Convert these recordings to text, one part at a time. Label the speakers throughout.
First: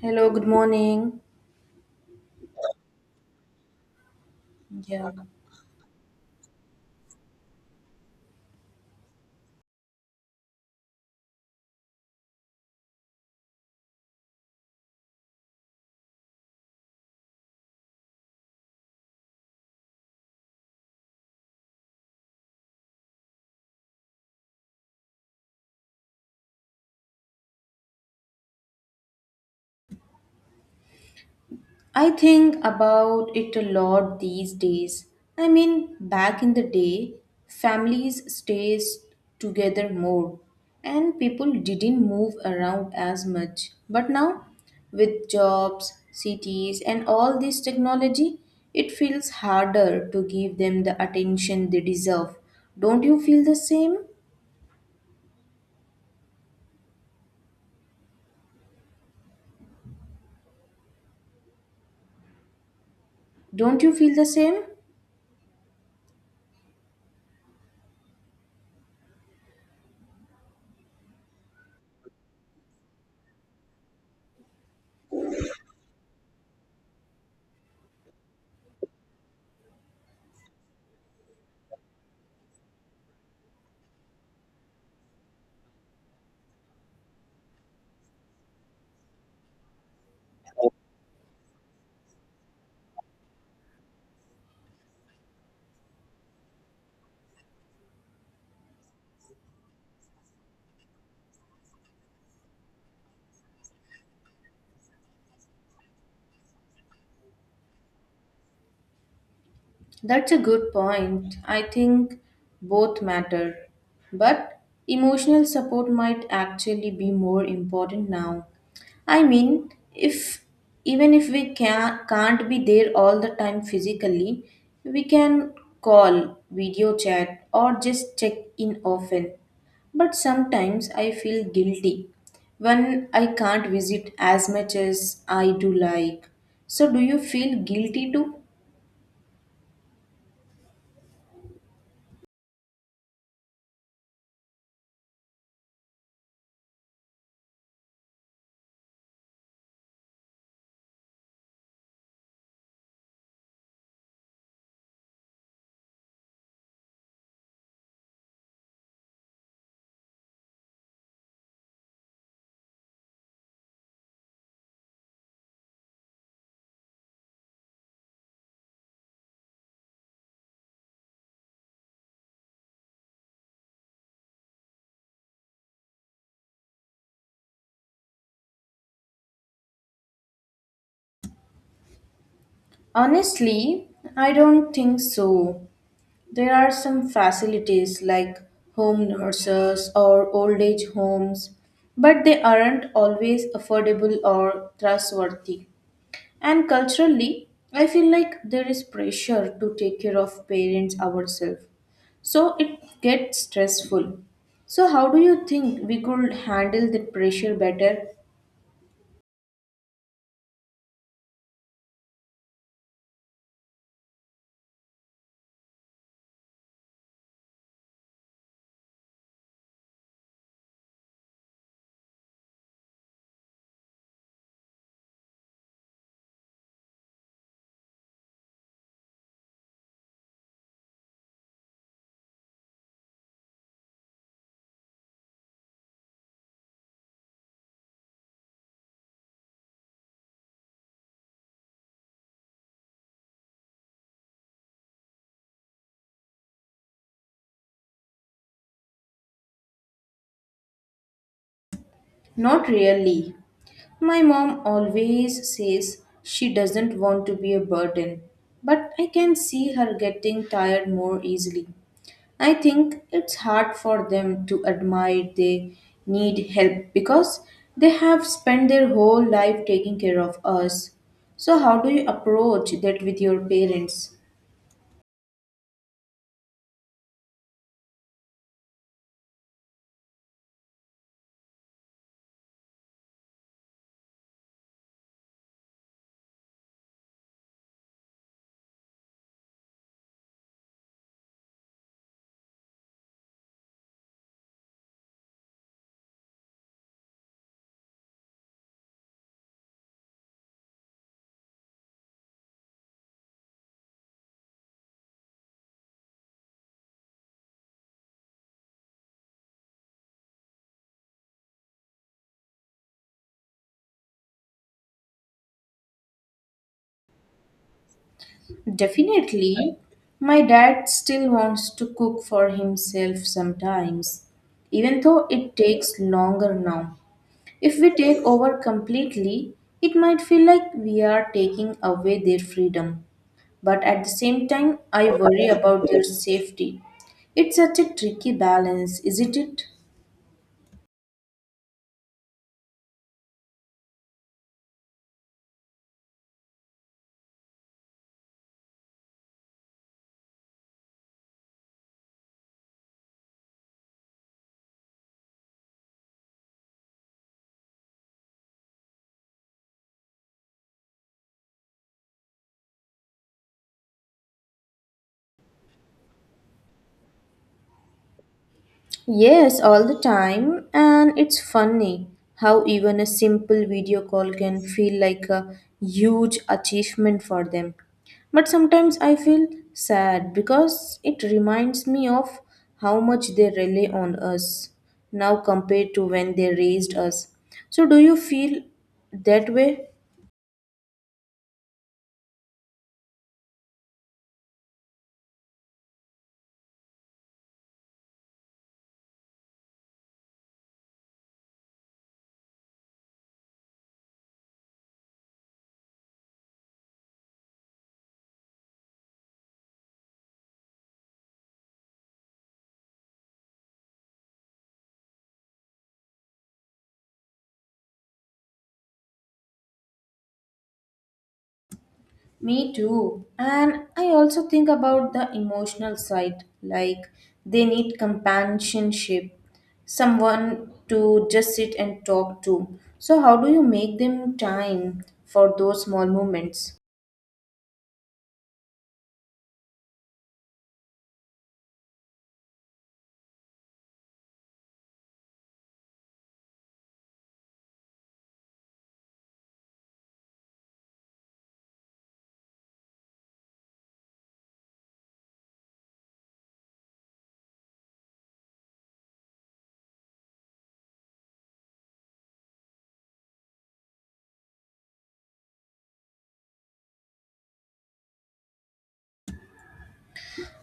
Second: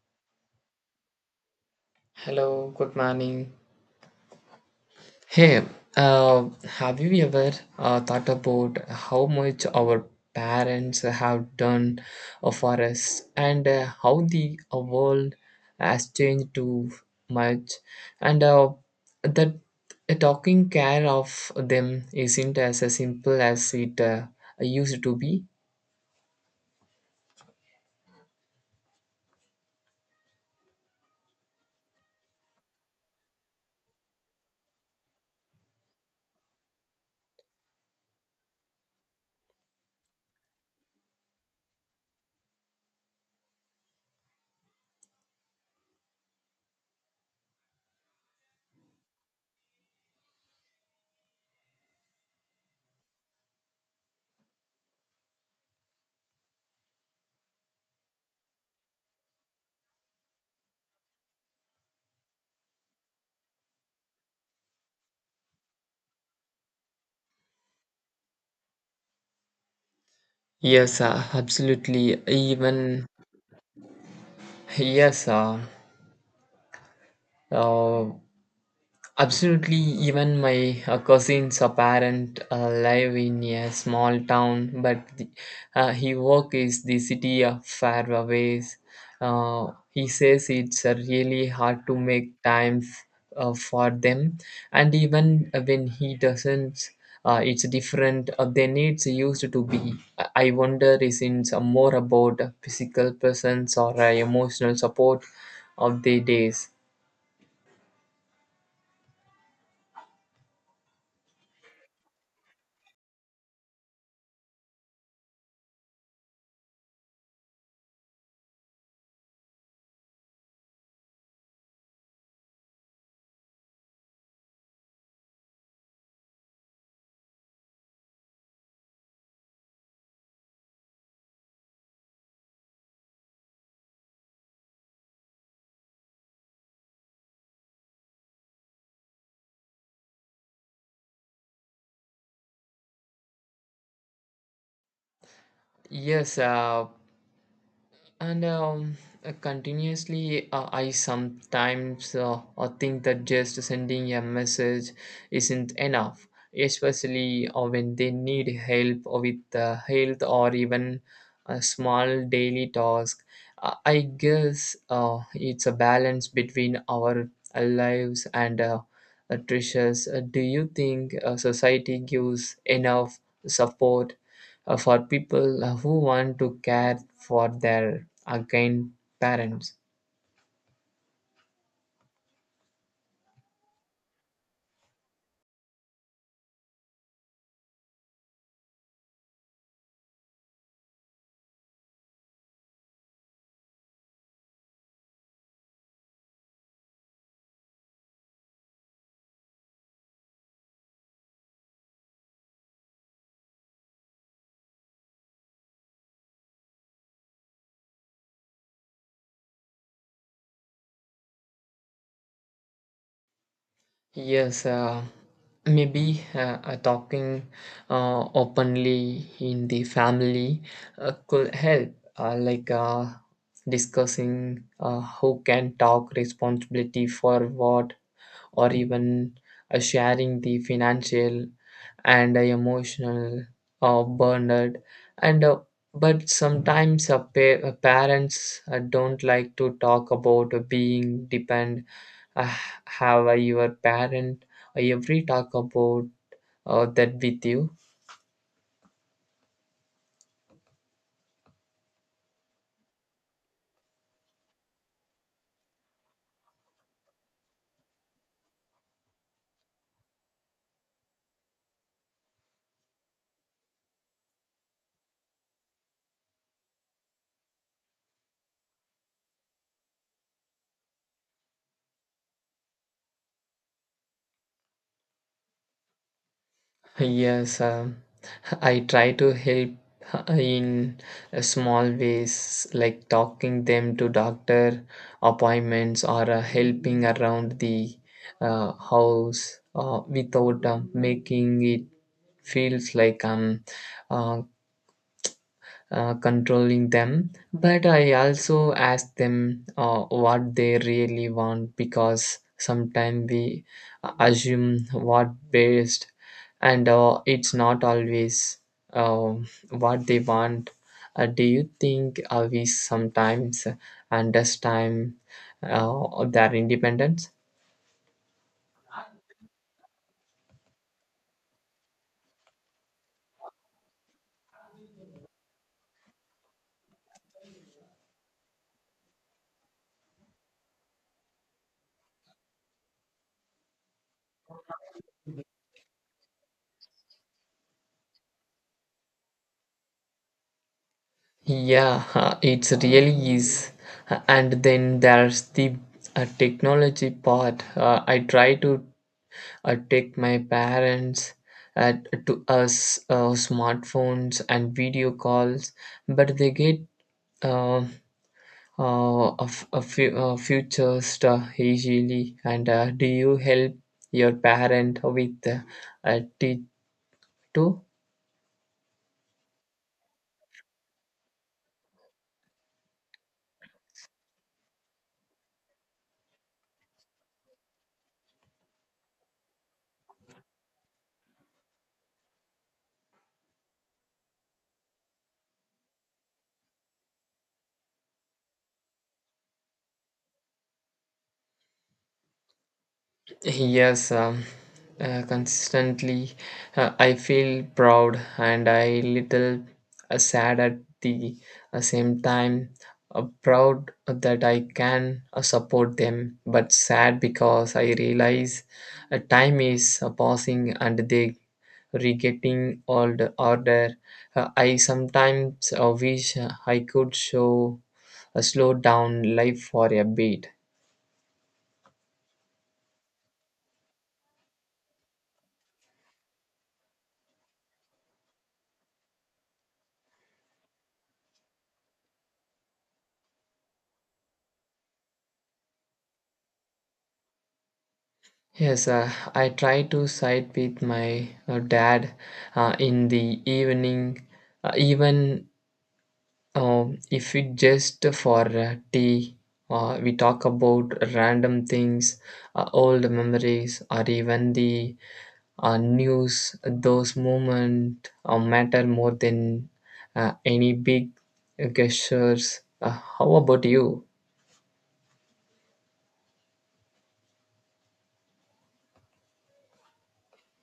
Speaker 1: Hello, good morning.
Speaker 2: Hello, good morning.
Speaker 1: Yeah,
Speaker 2: Hey, uh, have you ever thought about how much our parents have done for us and how the world has changed too much and that taking care of them isn't as simple as it used to be?
Speaker 1: I think about it a lot these days. I mean, back in the day, families stayed together more and people didn't move around as much. But now, with jobs, cities, and all this technology, it feels harder to give them the attention they deserve. Don't you feel the same? Don't you feel the same?
Speaker 2: Yes, absolutely. Yes, uh, uh, Absolutely, even my cousin's a parent live in a small town, but he work is the city of Fairways. He says it's really hard to make time for them, and even when he doesn't, it's different. Their needs used to be. I wonder is it more about a physical presence or emotional support of the days.
Speaker 1: That's a good point. I think both matter. But emotional support might actually be more important now. I mean, if even if can't be there all the time physically, we can call, video chat, or just check in often. But sometimes I feel guilty when I can't visit as much as I do like. So, do you feel guilty too?
Speaker 2: Yes, And continuously, I sometimes think that just sending a message isn't enough, especially when they need help with health or even a small daily task. I guess it's a balance between our lives and treasures. Do you think society gives enough support for people who want to care for their again parents.
Speaker 1: Honestly, I don't think so. There are some facilities like home nurses or old age homes, but they aren't always affordable or trustworthy. And culturally, I feel like there is pressure to take care of parents ourselves. So it gets stressful. So, how do you think we could handle that pressure better?
Speaker 2: Yes, maybe talking openly in the family could help, uh, like uh, discussing who can talk responsibility for what or even sharing the financial and emotional burden and but sometimes parents don't like to talk about being depend. uh, have your parent every talk about that with you?
Speaker 1: Not really. My mom always says she doesn't want to be a burden, but I can see her getting tired more easily. I think it's hard for them to admit they need help because they have spent their whole life taking care of us. So, how do you approach that with your parents?
Speaker 2: Yes, I try to help in small ways, like talking them to doctor appointments or helping around the house without making it feels like I'm uh, controlling them, but I also ask them what they really want, because sometimes we assume what best, and it's not always uh, what they want. Do you think we sometimes understand their independence?
Speaker 1: Definitely, my dad still wants to cook for himself sometimes, even though it takes longer now. If we take over completely, it might feel like we are taking away their freedom. But at the same time, I worry about their safety. It's such a tricky balance, isn't it?
Speaker 2: Yeah, it's really is. And then there's the technology part. I try to take my parents uh, to us smartphones and video calls, but they get uh, a few future stuff easily. And do you help your parent with teach too?
Speaker 1: Yes, all the time, and it's funny how even a simple video call can feel like a huge achievement for them. But sometimes I feel sad because it reminds me of how much they rely on us now compared to when they raised us. So, do you feel that way?
Speaker 2: Yes, consistently I feel proud and I little sad at the same time. Proud that I can support them, but sad because I realize time is passing and they re-getting all the order. I sometimes wish I could show slow down life for a bit.
Speaker 1: Me too. And I also think about the emotional side, like they need companionship, someone to just sit and talk to. So, how do you make them time for those small moments?
Speaker 2: Yes, I try to side with my dad in the evening, even if it just for tea. We talk about random things, old memories, or even the news. Those moments matter more than any big gestures. How about you?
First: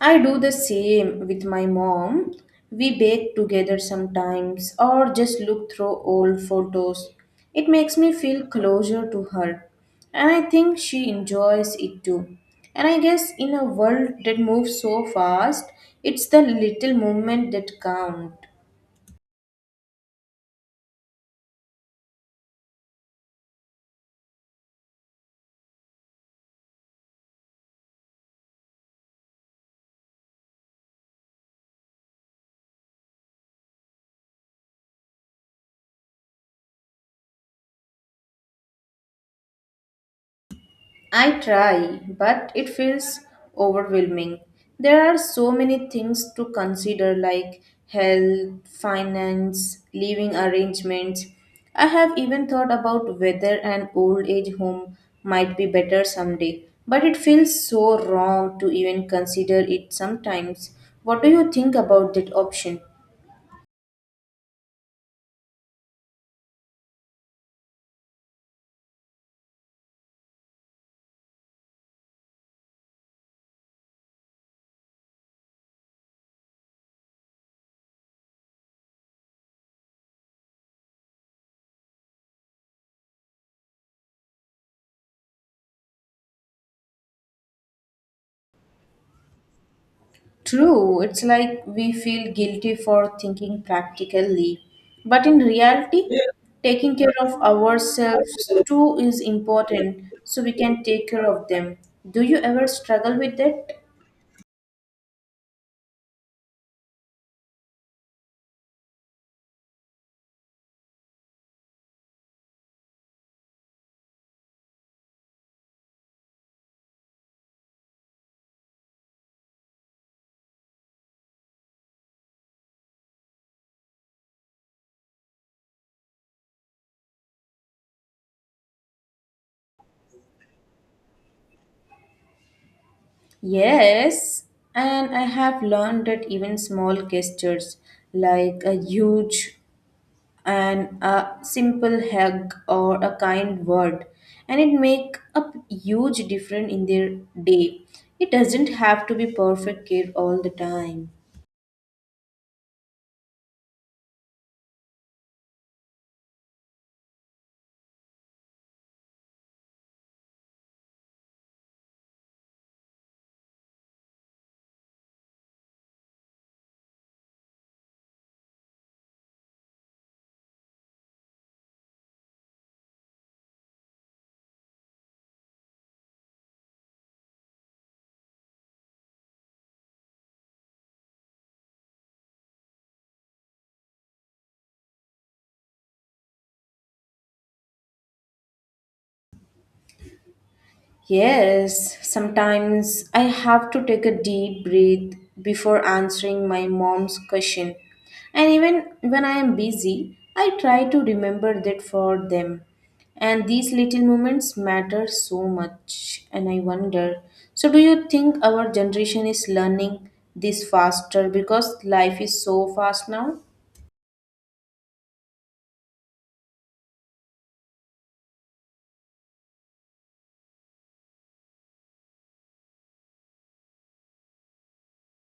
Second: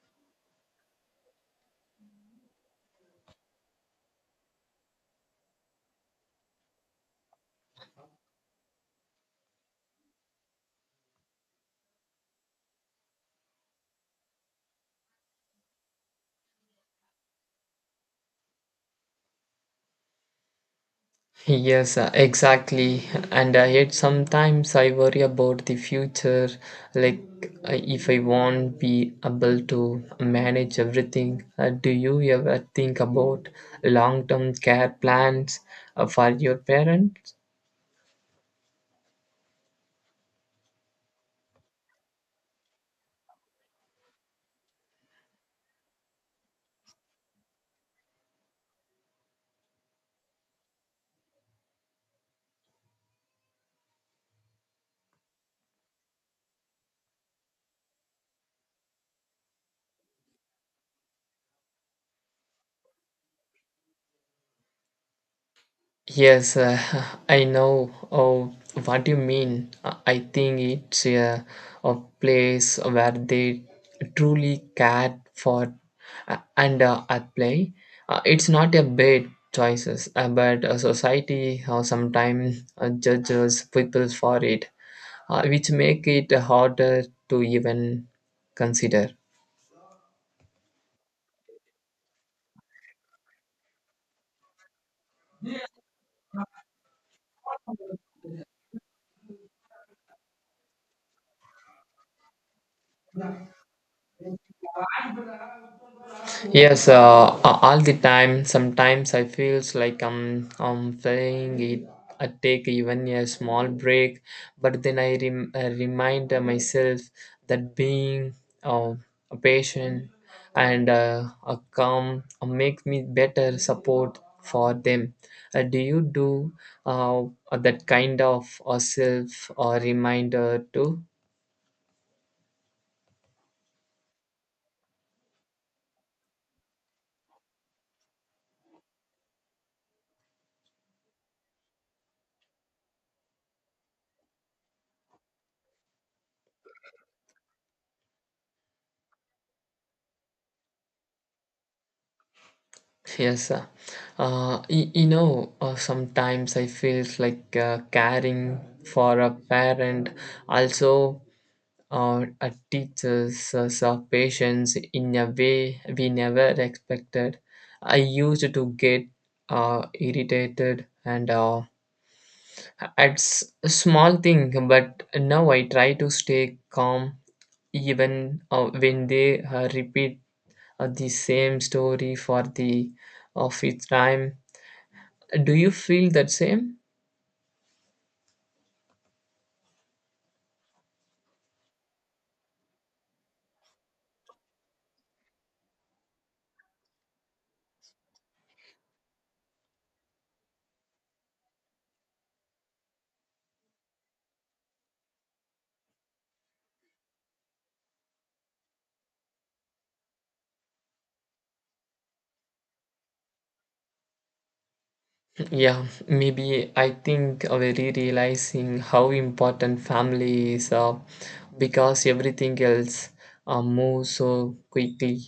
Speaker 1: I do the same with my mom. We bake together sometimes or just look through old photos. It makes me feel closer to her, and I think she enjoys it too. And I guess in a world that moves so fast, it's the little moment that count.
Speaker 2: Yes, exactly. And yet sometimes I worry about the future, like if I won't be able to manage everything. Do you ever think about long-term care plans for your parents?
Speaker 1: I try, but it feels overwhelming. There are so many things to consider like health, finance, living arrangements. I have even thought about whether an old age home might be better someday, but it feels so wrong to even consider it sometimes. What do you think about that option?
Speaker 2: Yes, I know oh, what you mean. I think it's a place where they truly care for and at play. It's not a bad choices, but a society sometimes judges people for it, which make it harder to even consider.
Speaker 1: True, it's like we feel guilty for thinking practically, but in reality, taking care of ourselves too is important so we can take care of them. Do you ever struggle with that?
Speaker 2: Yes, all the time. Sometimes I feels like I'm playing it. I take even a small break, but then I remind myself that being uh, a patient and a calm make me better support for them. Do you do uh, that kind of a self or reminder too?
Speaker 1: Yes, and I have learned that even small gestures like a huge and a simple hug or a kind word and it make a huge difference in their day. It doesn't have to be perfect care all the time.
Speaker 2: Yes, sir. Sometimes I feel like caring for a parent also teaches us our patience in a way we never expected. I used to get irritated and at s- a small thing, but now I try to stay calm even when they repeat the same story for the of fifth time. Do you feel that same?
Speaker 1: Yes, sometimes I have to take a deep breath before answering my mom's question. And even when I am busy, I try to remember that for them. And these little moments matter so much, and I wonder. So, do you think our generation is learning this faster because life is so fast now?
Speaker 2: Yeah, maybe I think very realizing how important family is because everything else moves so quickly.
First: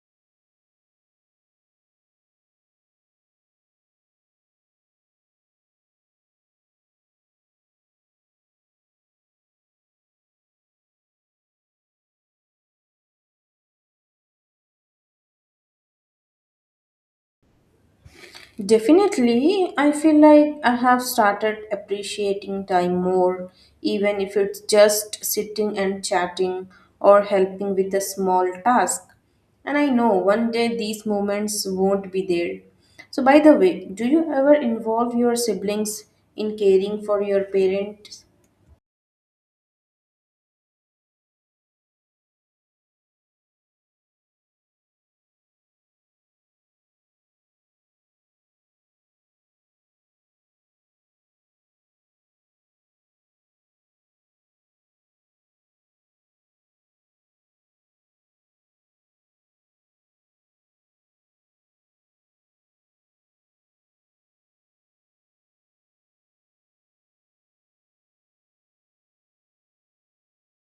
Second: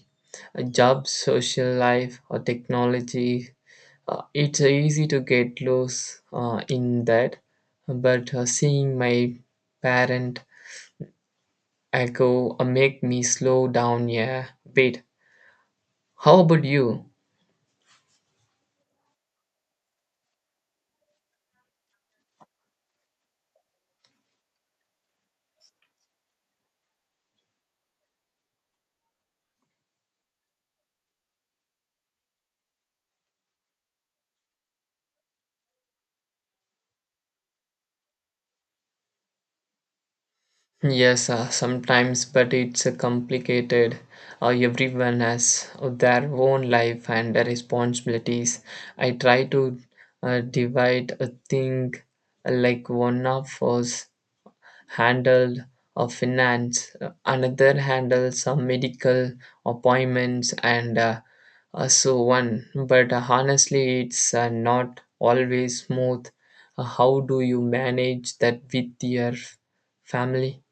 Speaker 2: A job, social life, or technology. It's easy to get lost in that, but seeing my parent echo make me slow down. Yeah, wait. How about you?
Speaker 1: Definitely, I feel like I have started appreciating time more, even if it's just sitting and chatting or helping with a small task. And I know one day these moments won't be there. So, by the way, do you ever involve your siblings in caring for your parents?
Speaker 2: Yes, sometimes, but it's complicated. Everyone has their own life and their responsibilities. I try to divide a thing like one of us handled finance, another handles some medical appointments, and so on. But honestly, it's not always smooth. How do you manage that with your family?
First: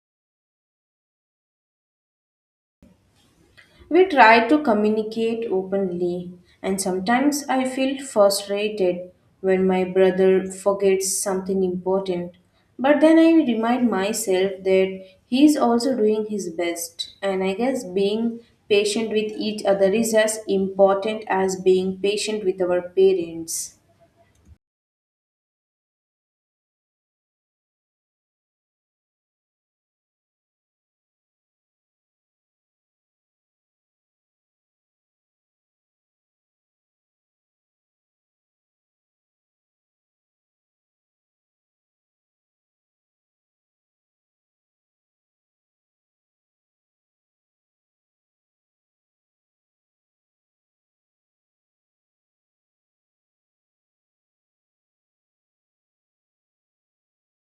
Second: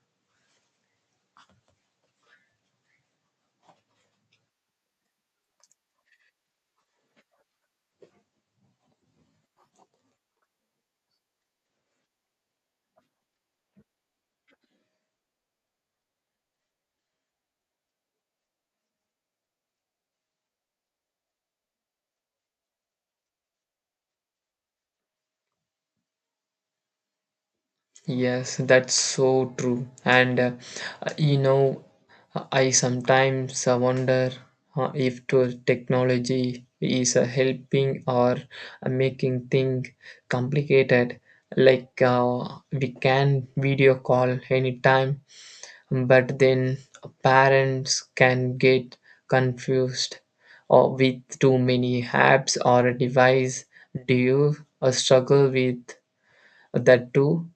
Speaker 1: We try to communicate openly, and sometimes I feel frustrated when my brother forgets something important. But then I remind myself that he is also doing his best, and I guess being patient with each other is as important as being patient with our parents.
Speaker 2: Yes, that's so true. And you know, I sometimes wonder if to technology is helping or making things complicated. Like we can video call anytime, but then parents can get confused or with too many apps or a device. Do you struggle with that too?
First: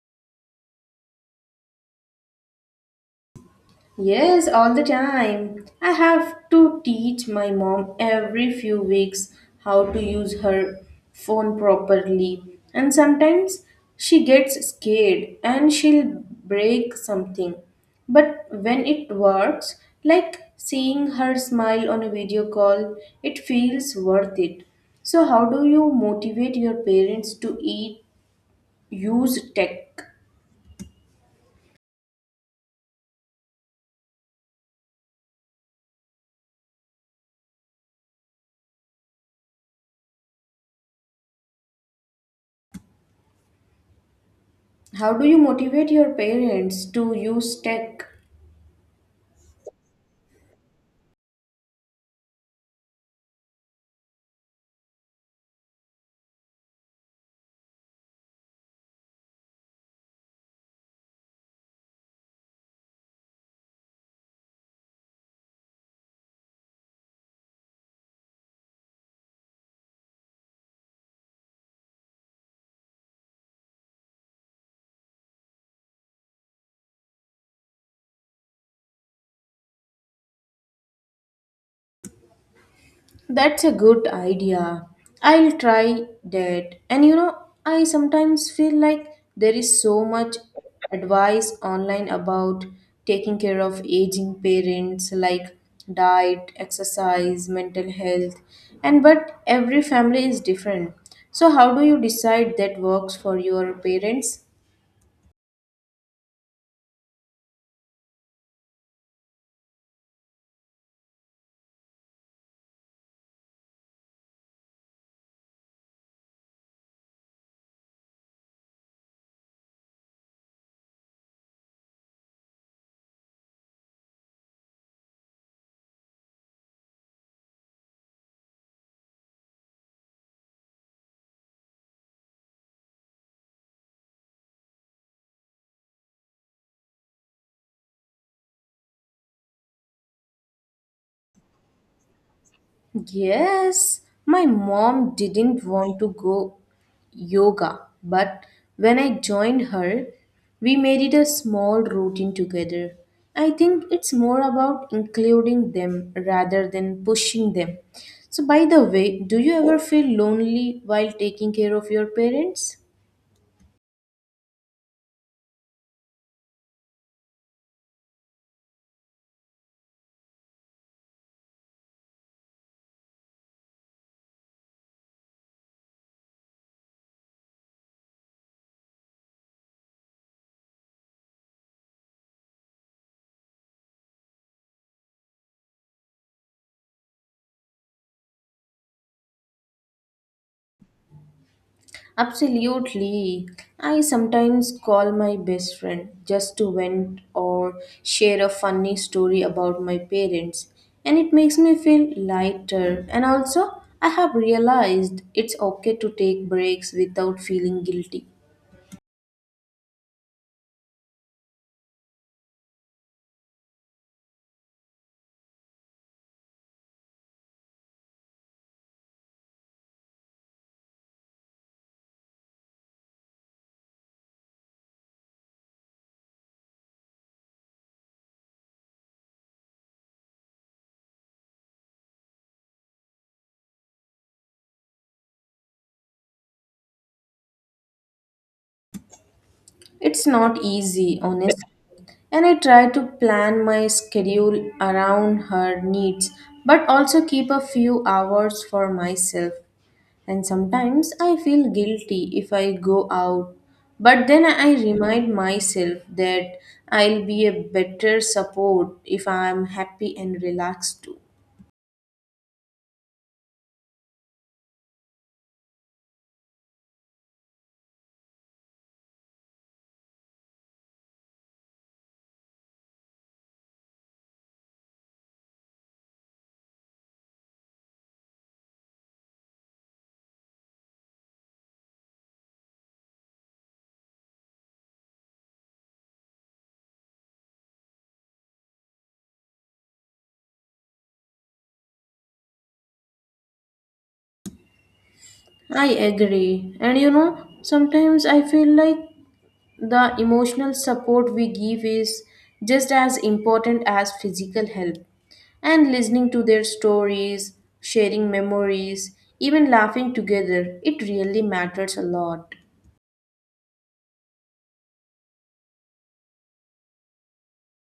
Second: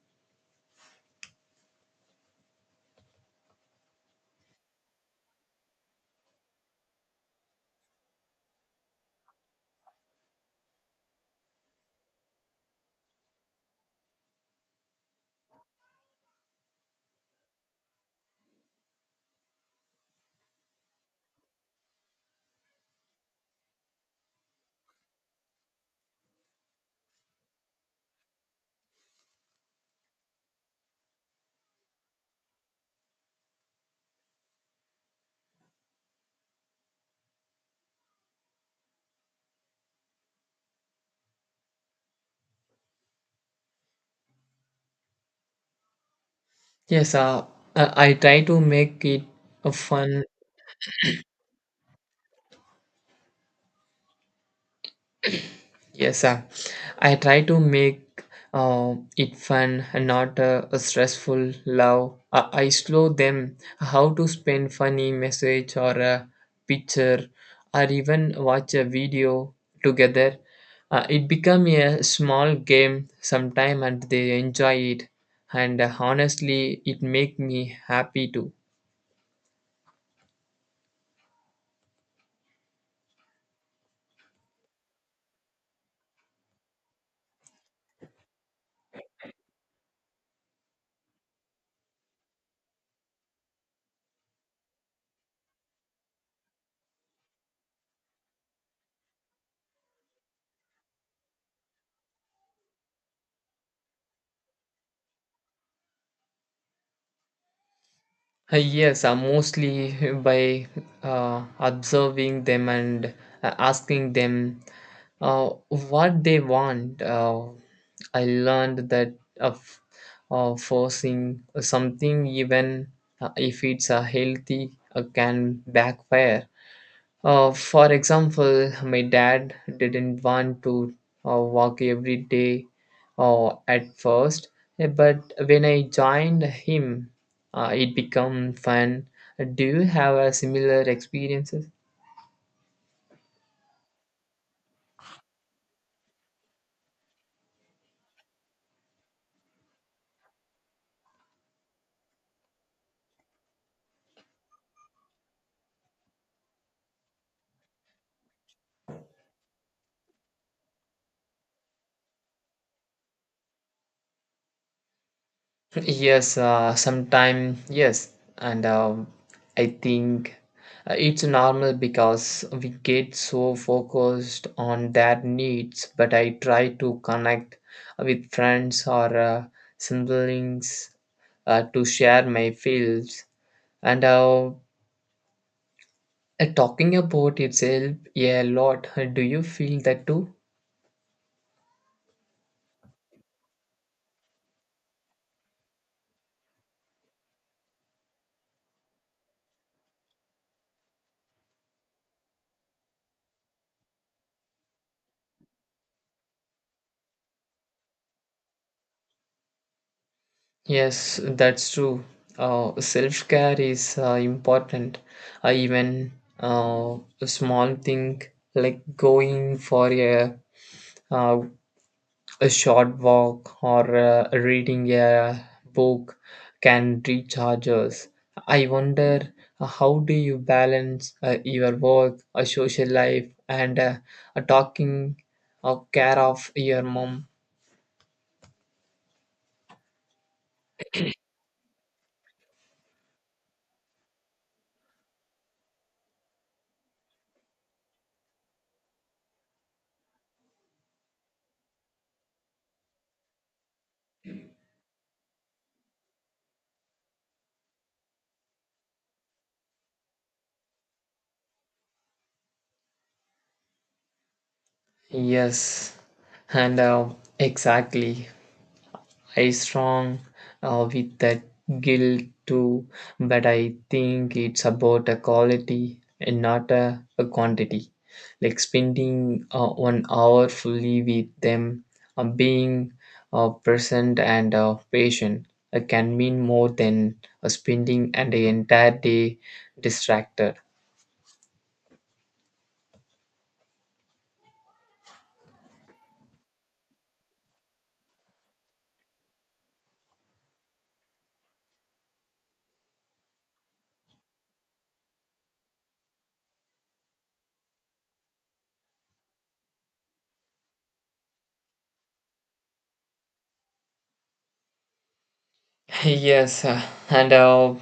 Speaker 1: Yes, all the time. I have to teach my mom every few weeks how to use her phone properly. And sometimes she gets scared and she'll break something. But when it works, like seeing her smile on a video call, it feels worth it. So, how do you motivate your parents to eat, use tech? How do you motivate your parents to
Speaker 2: Yes,
Speaker 1: use tech?
Speaker 2: I try to make it a fun. Yes, I try to make it fun and not a stressful love. I slow them how to spend funny message or a picture or even watch a video together. It become a small game sometime and they enjoy it. And honestly, it make me happy too.
Speaker 1: That's a good idea. I'll try that. And you know, I sometimes feel like there is so much advice online about taking care of aging parents, like diet, exercise, mental health, and but every family is different. So, how do you decide that works for your parents?
Speaker 2: Yes, mostly by observing them and asking them what they want. I learned that of forcing something, even if it's healthy, can backfire. For example, my dad didn't want to walk every day at first, but when I joined him, it became fun. Do you have a similar experiences?
Speaker 1: Yes, my mom didn't want to go yoga, but when I joined her, we made it a small routine together. I think it's more about including them rather than pushing them. So, by the way, do you ever feel lonely while taking care of your parents?
Speaker 2: Yes, sometime yes, and I think it's normal because we get so focused on their needs. But I try to connect with friends or siblings to share my feels. And talking about itself a lot. Do you feel that too?
Speaker 1: Absolutely. I sometimes call my best friend just to vent or share a funny story about my parents, and it makes me feel lighter. And also, I have realized it's okay to take breaks without feeling guilty.
Speaker 2: Yes, that's true. Self care is important. Even a small thing like going for uh, a short walk or reading a book can recharge us. I wonder how do you balance your work, a social life, and a talking or care of your mom?
Speaker 1: It's not easy, honest, and I try to plan my schedule around her needs, but also keep a few hours for myself. And sometimes I feel guilty if I go out, but then I remind myself that I'll be a better support if I'm happy and relaxed too.
Speaker 2: Yes, and exactly. I strong with that guilt too, but I think it's about a quality and not a quantity. Like spending 1 hour fully with them, being present and patient can mean more than spending an entire day distracted.
Speaker 1: I agree. And you know, sometimes I feel like the emotional support we give is just as important as physical help. And listening to their stories, sharing memories, even laughing together, it really matters a lot.
Speaker 2: Yes, and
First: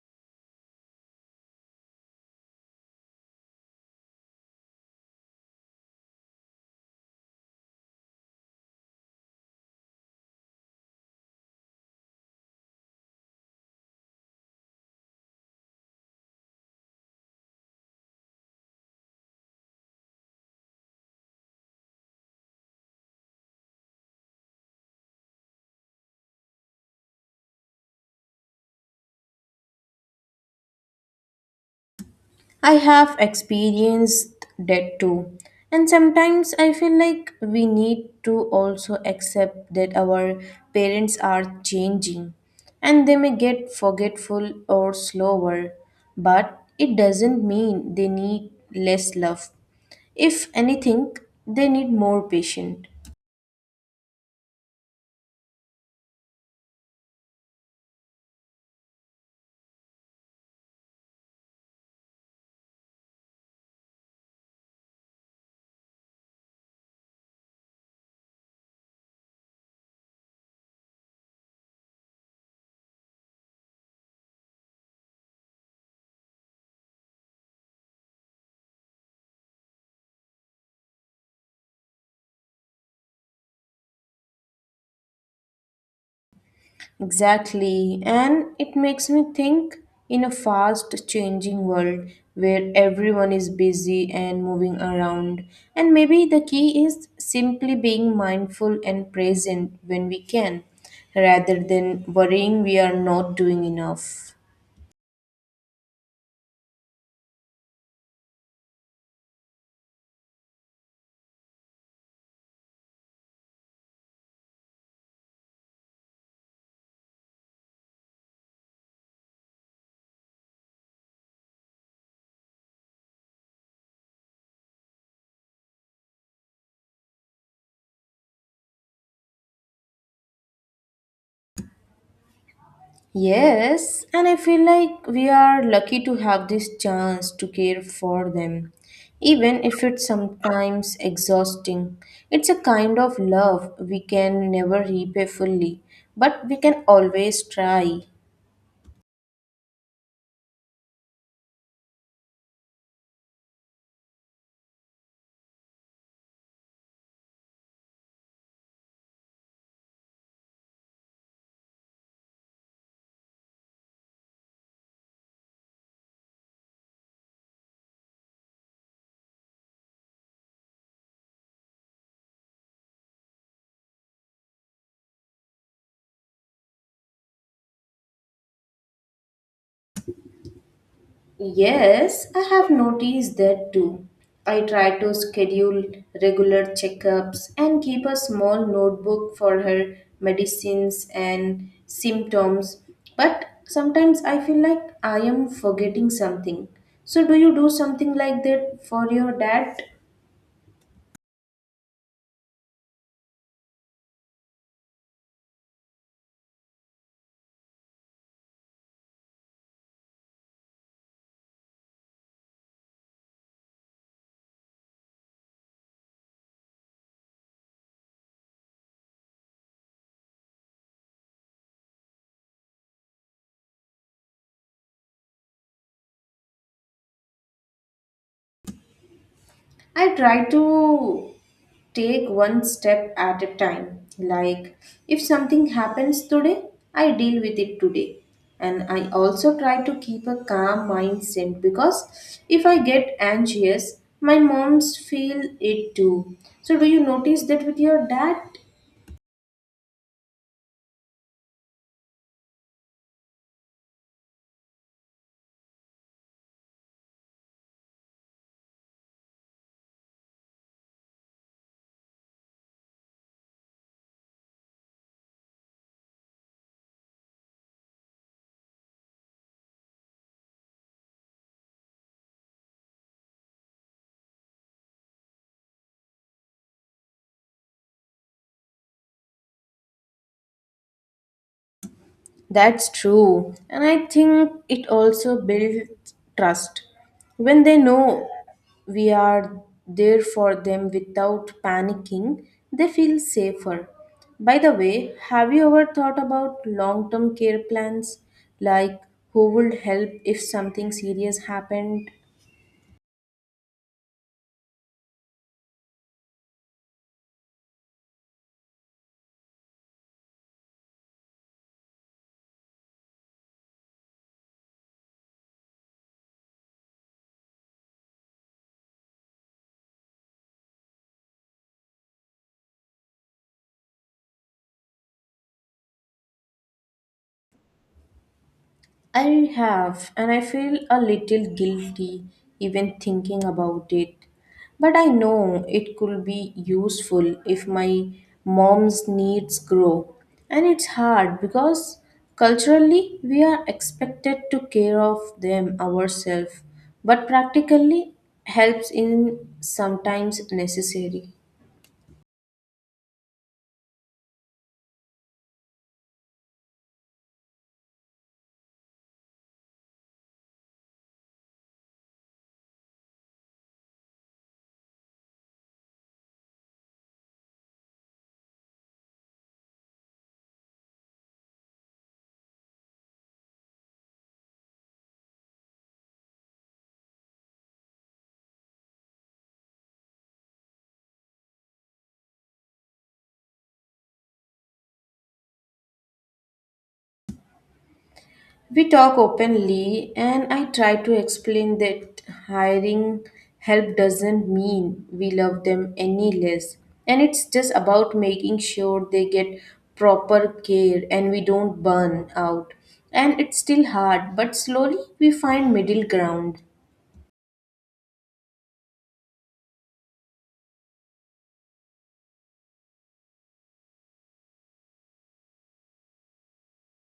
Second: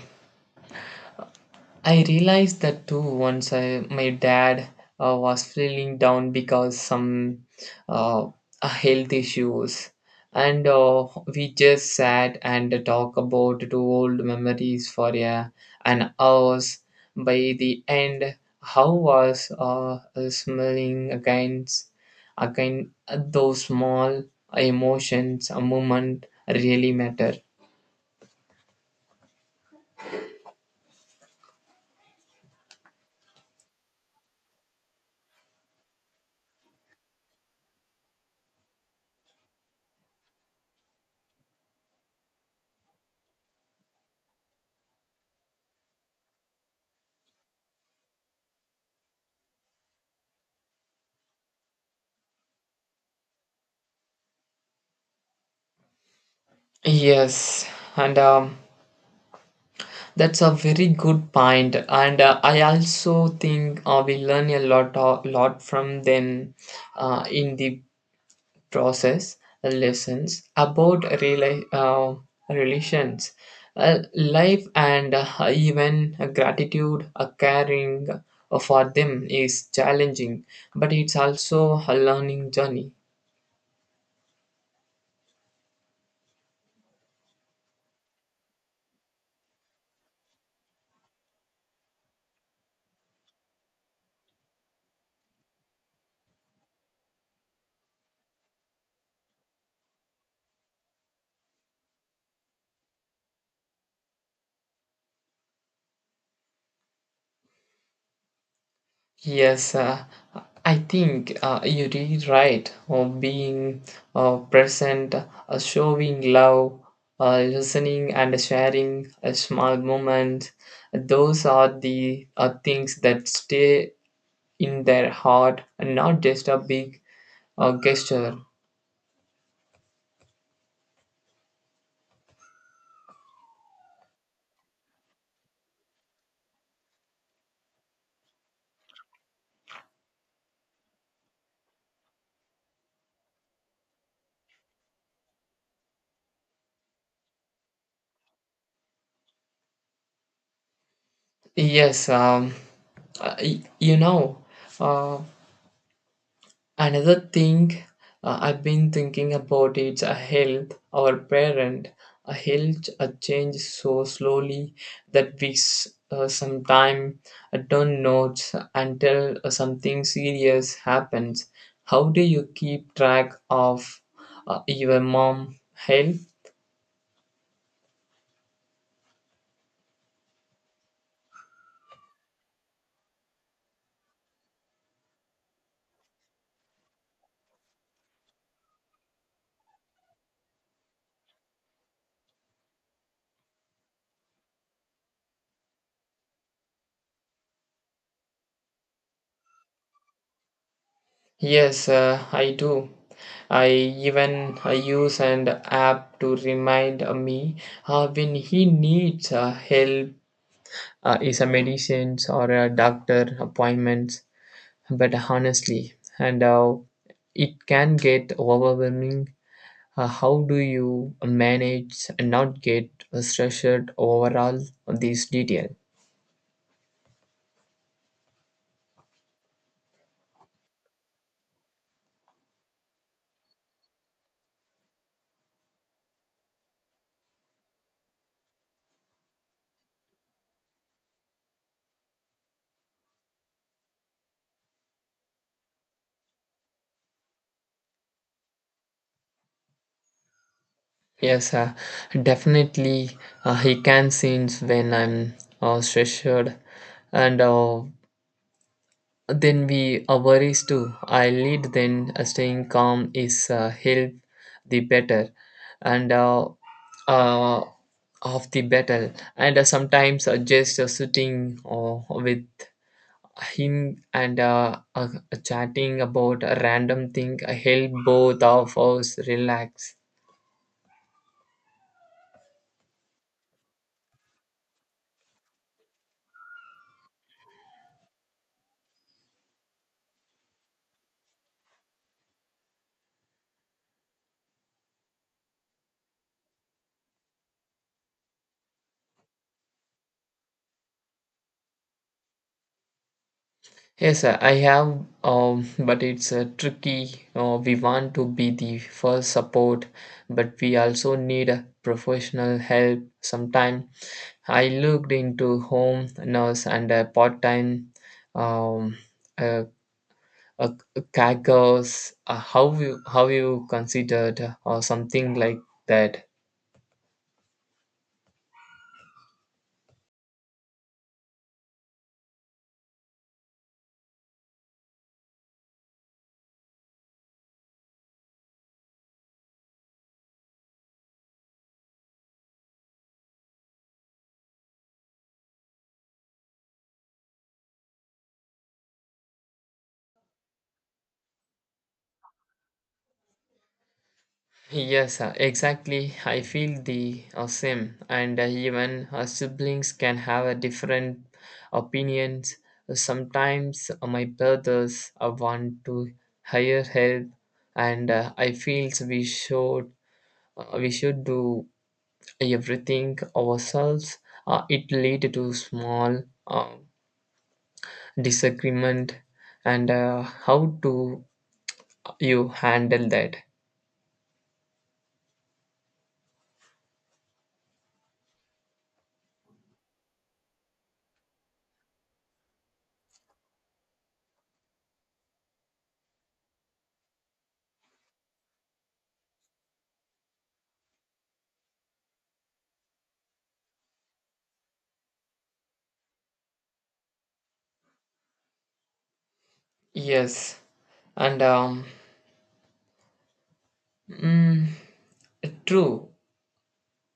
Speaker 2: I realized that too. Once my dad was feeling down because some uh, health issues, and we just sat and talked about the old memories for an hours. By the end, how was smiling against again. Those small emotions, a moment really matter.
Speaker 1: I have experienced that too. And sometimes I feel like we need to also accept that our parents are changing and they may get forgetful or slower, but it doesn't mean they need less love. If anything, they need more patience.
Speaker 2: Yes, and that's a very good point, and I also think we learn a lot, of, lot from them in the process lessons about relations, life, and even gratitude. Caring for them is challenging, but it's also a learning journey.
Speaker 1: Exactly. And it makes me think in a fast changing world where everyone is busy and moving around. And maybe the key is simply being mindful and present when we can, rather than worrying we are not doing enough.
Speaker 2: Yes, I think you're really right. Being present, showing love, listening, and sharing a small moment. Those are the things that stay in their heart and not just a big gesture.
Speaker 1: Yes, and I feel like we are lucky to have this chance to care for them, even if it's sometimes exhausting. It's a kind of love we can never repay fully, but we can always try.
Speaker 2: Yes, you know. Uh, Another thing I've been thinking about is a health. Our parent, a health, a change so slowly that we sometimes don't notice until something serious happens. How do you keep track of your mom health?
Speaker 1: Yes, I have noticed that too. I try to schedule regular checkups and keep a small notebook for her medicines and symptoms, but sometimes I feel like I am forgetting something. So, do you do something like that for your dad?
Speaker 2: Yes, I do. I even use an app to remind me when he needs help is a medicines or a doctor appointments, but honestly and it can get overwhelming. How do you manage and not get stressed overall all these detail?
Speaker 1: I try to take one step at a time. Like, if something happens today, I deal with it today. And I also try to keep a calm mindset because if I get anxious, my moms feel it too. So, do you notice that with your dad?
Speaker 2: Yes, definitely he can sense when I'm stressed, and then we are worries too. I lead then staying calm is help the better and uh, of the battle. And sometimes just sitting with him and chatting about a random thing help both of us relax.
Speaker 1: That's true. And I think it also builds trust. When they know we are there for them without panicking, they feel safer. By the way, have you ever thought about long term care plans? Like who would help if something serious happened?
Speaker 2: Yes, sir. I have, but it's tricky. We want to be the first support, but we also need a professional help sometime. I looked into home nurse and a part-time um, uh, uh, caregivers. How you how you considered or something like that?
Speaker 1: I have, and I feel a little guilty even thinking about it. But I know it could be useful if my mom's needs grow. And it's hard because culturally we are expected to care of them ourselves, but practically helps in sometimes necessary.
Speaker 2: Yes, exactly. I feel the same, and even siblings can have a different opinions. Sometimes my brothers want to hire help, and I feel we should do everything ourselves. It lead to small disagreement, and how do you handle that?
Speaker 1: We talk openly, and I try to explain that hiring help doesn't mean we love them any less. And it's just about making sure they get proper care and we don't burn out. And it's still hard, but slowly we find middle ground.
Speaker 2: Yes, and um. mm, True,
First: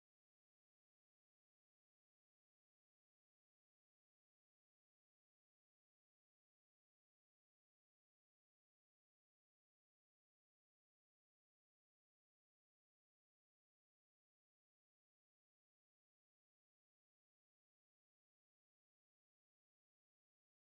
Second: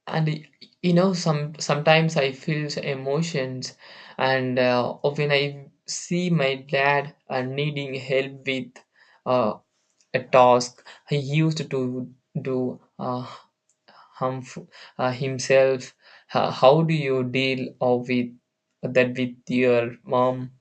Speaker 2: and you know, sometimes I feel emotions, and when I see my dad needing help with uh, a task, he used to do harmful himself. How do you deal with that with your mom?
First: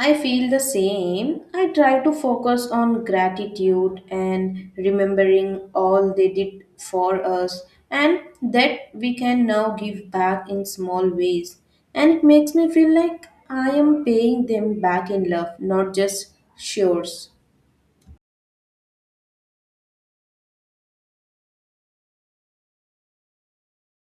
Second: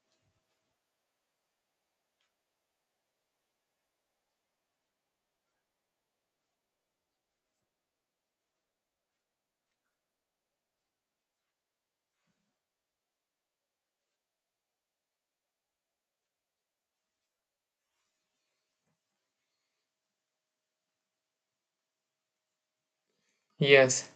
Speaker 1: I feel the same. I try to focus on gratitude and remembering all they did for us and that we can now give back in small ways. And it makes me feel like I am paying them back in love, not just shares.
Speaker 2: Yes.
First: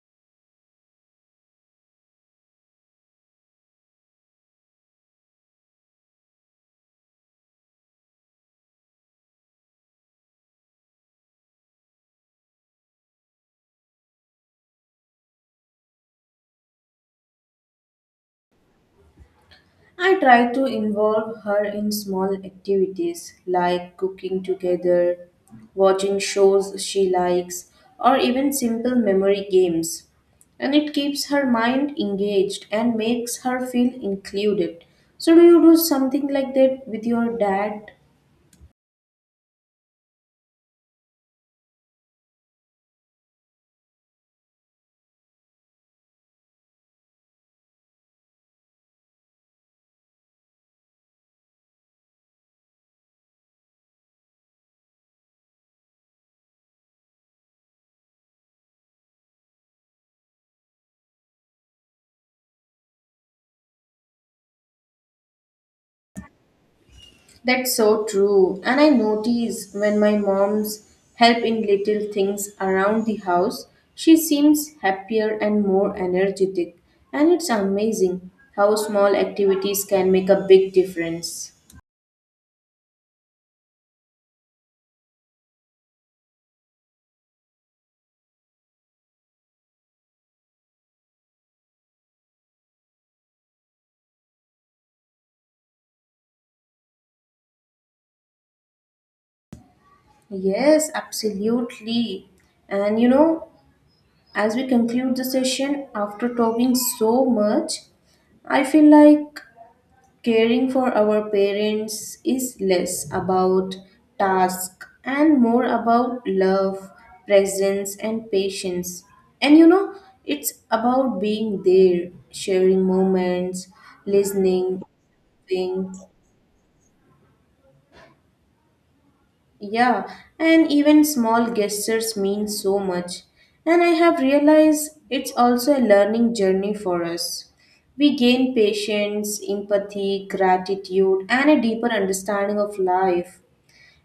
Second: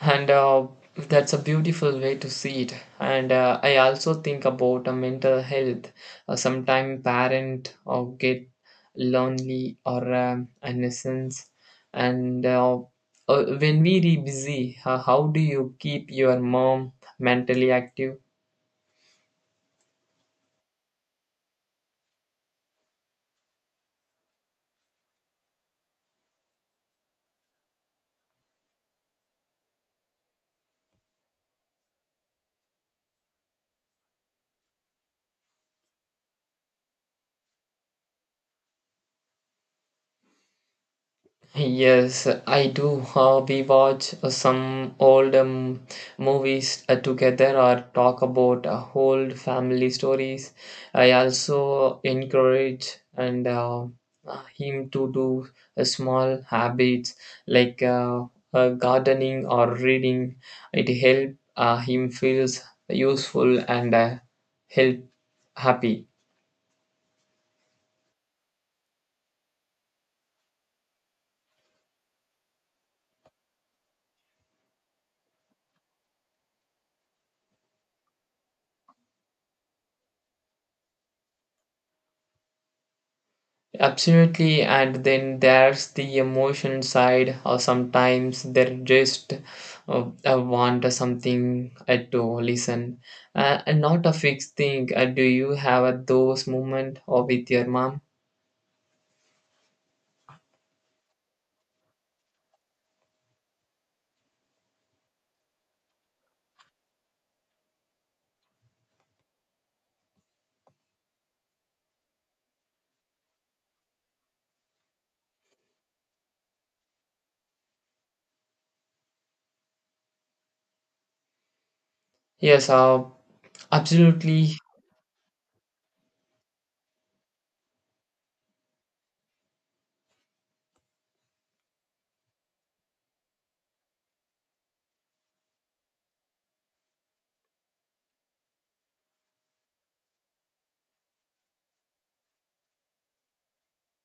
Speaker 2: and That's a beautiful way to see it. And I also think about mental health. Sometime parent or get lonely or a nuisance, and when we re busy, how do you keep your mom mentally active?
Speaker 1: I try to involve her in small activities like cooking together, watching shows she likes, or even simple memory games. And it keeps her mind engaged and makes her feel included. So, do you do something like that with your dad?
Speaker 2: Yes, I do. We watch some old movies together or talk about old family stories. I also encourage and him to do small habits like gardening or reading. It help him feels useful and help happy.
Speaker 1: That's so true. And I notice when my mom's help in little things around the house, she seems happier and more energetic. And it's amazing how small activities can make a big difference.
Speaker 2: Absolutely, and then there's the emotion side, or sometimes they just want something to listen, and not a fixed thing. Do you have those moment or with your mom?
Speaker 1: Yes, absolutely. And you know, as we conclude the session after talking so much, I feel like caring for our parents is less about task and more about love, presence, and patience. And you know, it's about being there,
Speaker 2: Yes,
Speaker 1: sharing moments,
Speaker 2: absolutely.
Speaker 1: listening, being, yeah, and even small gestures mean so much. And I have realized it's also a learning journey for us. We gain patience, empathy, gratitude, and a deeper understanding of life.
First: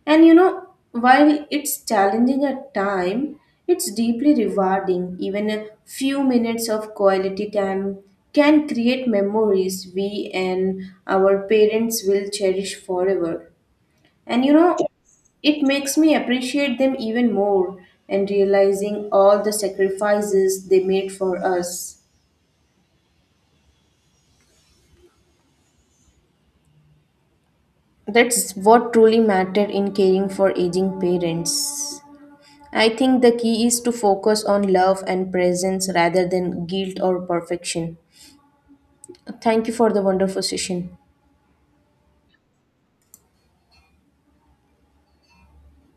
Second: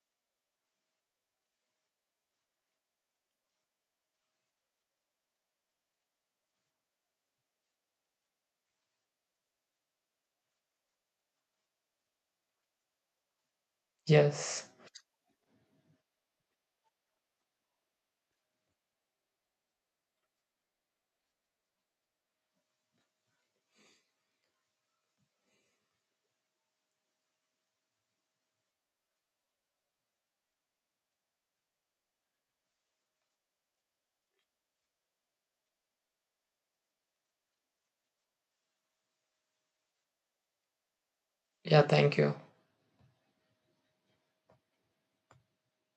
Speaker 1: And you know, while it's challenging at time, it's deeply rewarding. Even a few minutes of quality time can create memories we and our parents will cherish forever. And you
Speaker 2: Yes.
Speaker 1: know, it makes me appreciate them even more and realizing all the sacrifices they made for us. That's what truly mattered in caring for aging parents. I think the key is to focus on love and presence rather than guilt or perfection. Thank you for the wonderful session.
Speaker 2: Yeah, thank you.